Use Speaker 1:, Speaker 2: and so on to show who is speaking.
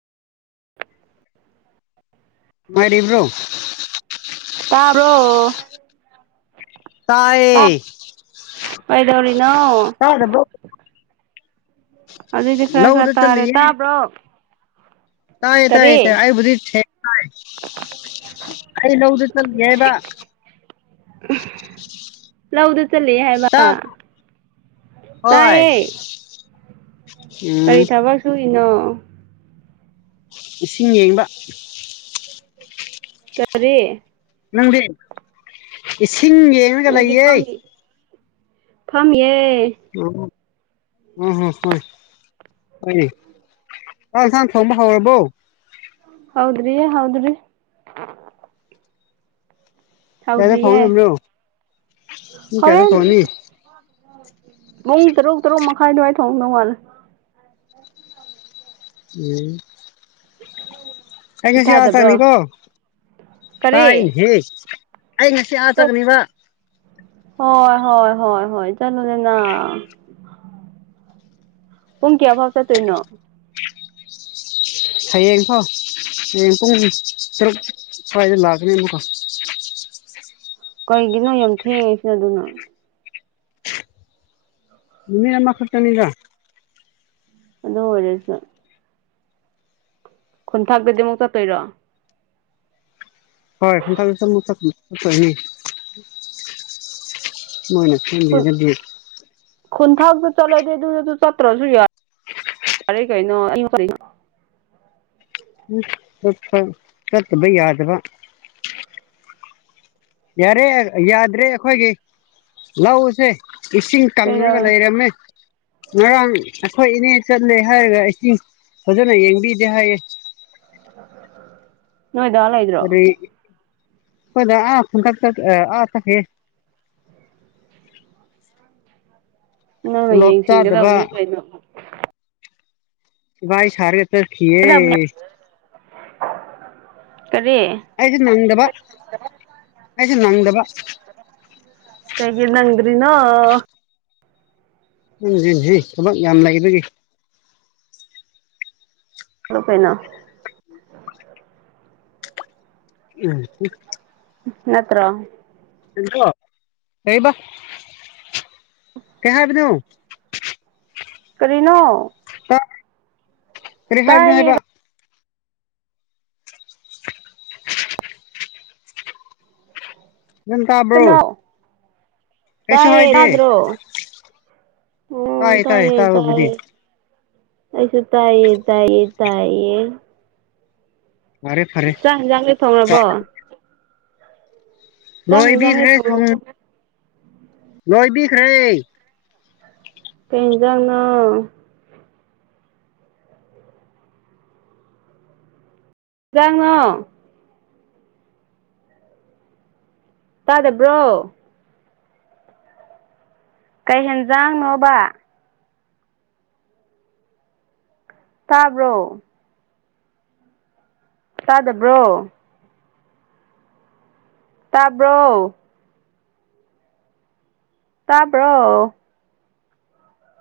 Speaker 1: ꯅꯨꯉꯥꯏꯔꯤꯕ꯭ꯔꯣ
Speaker 2: ꯇꯥꯕ꯭ꯔꯣ
Speaker 1: ꯇꯥꯏꯌꯦ
Speaker 2: ꯀꯩꯗꯧꯔꯤꯅꯣ
Speaker 1: ꯇꯥꯗꯕ꯭ꯔꯣ
Speaker 2: ꯍꯧꯖꯤꯛꯇꯤ ꯈꯔ ꯈꯔ
Speaker 1: ꯂꯧꯗ
Speaker 2: ꯇꯥꯔꯦ
Speaker 1: ꯆꯠꯂꯤꯌꯦ
Speaker 2: ꯇꯥꯕ꯭ꯔꯣ
Speaker 1: ꯇꯥꯏꯌꯦ ꯇꯥꯏꯌꯦ
Speaker 2: ꯀꯔꯤ
Speaker 1: ꯇꯥꯏ ꯑꯩꯕꯨꯗꯤ ꯁꯦꯡꯅ ꯇꯥꯏ ꯑꯩ ꯂꯧꯗ ꯆꯠꯂꯨꯒꯦ ꯍꯥꯏꯕ
Speaker 2: ꯂꯧꯗ ꯆꯠꯂꯤ ꯍꯥꯏꯕꯥ
Speaker 1: ꯇꯥꯕ ꯍꯣꯏ
Speaker 2: ꯇꯥꯏꯌꯦ ꯀꯔꯤ
Speaker 1: ꯎꯝ
Speaker 2: ꯊꯕꯛ ꯁꯨꯔꯤꯅꯣ
Speaker 1: ꯏꯁꯤꯡ ꯌꯦꯡꯕ
Speaker 2: [inaudible] ꯀꯔꯤ
Speaker 1: ꯅꯪꯗꯤ ꯏꯁꯤꯡ ꯌꯦꯡ
Speaker 2: ꯑꯩꯗꯤ ꯐꯝꯃꯤ ꯐꯝꯃꯤꯌꯦ
Speaker 1: ꯑꯣ ꯑꯣ ꯎꯝ ꯎꯝ ꯍꯝ ꯍꯣꯏ ꯍꯣꯏ ꯆꯥꯛ ꯏꯟꯁꯥꯡ ꯊꯣꯡꯕ ꯍꯧꯔꯕꯣ
Speaker 2: ꯍꯥꯎꯗ꯭ꯔꯤꯌꯦ ꯍꯥꯎꯗ꯭ꯔꯤ
Speaker 1: ꯀꯌꯥꯗ
Speaker 2: ꯇꯧꯗ꯭ꯔꯤꯌꯦ
Speaker 1: ꯊꯣꯡꯗꯣꯏꯕꯅꯣ ꯄꯨꯡ ꯀꯌꯥꯗ
Speaker 2: ꯍꯣꯔꯦꯟ
Speaker 1: ꯊꯣꯡꯅꯤ
Speaker 2: ꯄꯨꯡ ꯇꯔꯨꯛ ꯇꯔꯨꯛ ꯃꯈꯥꯏ ꯑꯗꯨꯋꯥꯥꯏ ꯊꯣꯡꯗꯧ ꯃꯥꯜꯂꯦ
Speaker 1: ꯎꯝ
Speaker 2: ꯍꯜꯂꯣ
Speaker 1: ꯑꯩ ꯉꯁꯤ ꯑꯥ ꯆꯠꯅꯤꯀꯣ
Speaker 2: ꯀꯔꯤ
Speaker 1: ꯇꯥꯏꯅꯦꯍꯦ ꯑꯩ ꯉꯁꯤ ꯑꯥ ꯆꯠꯀꯅꯦꯕ
Speaker 2: ꯍꯣꯏ ꯍꯣꯏ ꯍꯣꯏ ꯍꯣꯏ ꯆꯠꯂꯨꯗꯅ ꯄꯨꯡ ꯀꯌꯥꯐꯥꯎ ꯆꯠꯇꯣꯏꯅꯣ
Speaker 1: ꯍꯌꯦꯡꯐꯥꯎ ꯍꯌꯦꯡ ꯄꯨꯡ ꯇꯔꯨꯛ ꯁ꯭ꯋꯥꯏꯗ ꯂꯥꯛꯀꯅꯦꯕꯀꯣ [unintelligible]
Speaker 2: ꯀꯩꯒꯤꯅꯣ ꯌꯥꯝ ꯊꯦꯡꯉꯦꯁꯤꯅ ꯑꯗꯨꯅ
Speaker 1: ꯅꯨꯃꯤꯠ ꯑꯃ ꯈꯛꯇꯅꯤꯗ
Speaker 2: ꯑꯗꯨ ꯑꯣꯏꯔꯁꯨ ꯈꯨꯟꯊꯛꯇꯗꯤ ꯑꯃꯨꯛ ꯆꯠꯇꯣꯏꯔꯣ
Speaker 1: ꯍꯣꯏ ꯈꯨꯟꯊꯛꯇ ꯑꯃꯨꯛ ꯆꯠꯇꯣꯏꯅꯤ ꯑꯈꯣꯏꯅꯤ ꯃꯣꯏꯅ ꯁꯦꯝꯕꯤꯔꯒꯗꯤ
Speaker 2: ꯈꯨꯟꯊꯡꯇ ꯆꯠꯂꯗꯤ ꯑꯗꯨꯗꯁꯨ ꯆꯠꯇ꯭ꯔꯁꯨ ꯌꯥꯏ ꯌꯥꯔꯦ ꯀꯩꯅꯣ [unintelligible]
Speaker 1: ꯎꯝ [unintelligible] ꯆꯠꯇꯕ ꯌꯥꯗꯕ ꯌꯥꯔꯦ ꯌꯔ ꯌꯥꯗ꯭ꯔꯦ ꯑꯩꯈꯣꯏꯒꯤ ꯂꯧꯁꯦ ꯏꯁꯤꯡ ꯀꯪꯉꯒ
Speaker 2: ꯀꯩꯗꯧꯔꯦ
Speaker 1: ꯂꯩꯔꯝꯃꯦ ꯉꯔꯥꯡ ꯑꯩꯈꯣꯏ ꯏꯅꯦ ꯆꯠꯂꯦ ꯍꯥꯏꯔꯒ ꯏꯁꯤꯡ ꯐꯖꯅ ꯌꯦꯡꯕꯤꯗꯦ ꯍꯥꯏꯌꯦ
Speaker 2: [unintelligible] ꯅꯣꯢꯗꯥ ꯂꯩꯏ
Speaker 1: ꯀꯔꯤ ꯀꯣꯏꯗ ꯑꯥ ꯈꯨꯟꯗꯛꯇ ꯑꯥ ꯆꯠꯈꯤ
Speaker 2: ꯅꯪꯅ
Speaker 1: ꯇꯣꯂꯣꯞ
Speaker 2: ꯌꯦꯡ
Speaker 1: ꯆꯥꯗꯕ
Speaker 2: ꯁꯦꯡꯒꯗꯕꯅꯤ ꯀꯩꯅꯣ
Speaker 1: ꯁꯤꯚꯥꯏ ꯁꯔꯒ ꯆꯠꯈꯤꯌꯦ
Speaker 2: ꯀꯔꯤ
Speaker 1: ꯑꯩꯁꯨ ꯅꯪꯗꯕ ꯑꯩꯁꯨ ꯅꯪꯗꯕ
Speaker 2: ꯀꯩꯒꯤ ꯅꯪꯗ꯭ꯔꯤ ꯅꯣ
Speaker 1: ꯎꯝꯖꯤ ꯖꯤ ꯊꯕꯛ ꯌꯥꯝ ꯂꯩꯕꯒꯤ
Speaker 2: [unintelligible]
Speaker 1: [unintelligible]
Speaker 2: ꯅꯠꯇ꯭ꯔꯣ
Speaker 1: ꯀꯔꯤꯅꯣ ꯀꯧꯕ ꯀꯩ ꯍꯥꯏꯕꯅꯣ
Speaker 2: ꯀꯔꯤꯅꯣ
Speaker 1: ꯆꯥ ꯀꯔꯤ ꯍꯥꯏꯕꯅꯣ
Speaker 2: ꯇꯥꯏꯌꯦ
Speaker 1: ꯍꯥꯏꯕ [unintelligible] ꯅꯪ ꯇꯕ꯭ꯔꯣ
Speaker 2: ꯀꯅꯣ ꯇꯥꯏꯌꯦ ꯌꯥꯗ꯭ꯔꯣ ꯑꯣ
Speaker 1: ꯇꯥꯏ ꯇꯥꯏ
Speaker 2: ꯇꯥꯏꯌꯦ
Speaker 1: ꯇꯥꯕꯕꯨꯗꯤ
Speaker 2: ꯇꯌꯦ ꯑꯩꯁꯨ ꯇꯥꯏꯌꯦ ꯇꯥꯏꯌꯦ ꯇꯥꯏꯌꯦ
Speaker 1: ꯐꯔꯦ ꯐꯔꯦ
Speaker 2: ꯆꯥꯛ ꯌꯦꯟꯁꯥꯡꯗꯤ ꯊꯣꯡꯂꯕꯣ ꯆꯥꯛ ꯌꯦꯟꯖꯥꯡꯗꯤ
Speaker 1: ꯂꯣꯏꯕꯤꯈ꯭ꯔꯦ ꯊꯣꯡ
Speaker 2: ꯊꯣꯡꯔꯕꯣ
Speaker 1: ꯂꯣꯏꯕꯤꯈ꯭ꯔꯦ
Speaker 2: ꯀꯩ ꯏꯟꯖꯥꯡꯅꯣ ꯖꯥꯡꯅꯣ ꯇꯥꯗꯕ꯭ꯔꯣ ꯀꯩ ꯍꯦꯟꯖꯥꯡꯅꯣꯕ ꯇꯥꯕ꯭ꯔꯣ ꯇꯗꯥꯕ꯭ꯔꯣ ꯇꯥꯕ꯭ꯔꯣ ꯇꯥꯕ꯭ꯔꯣ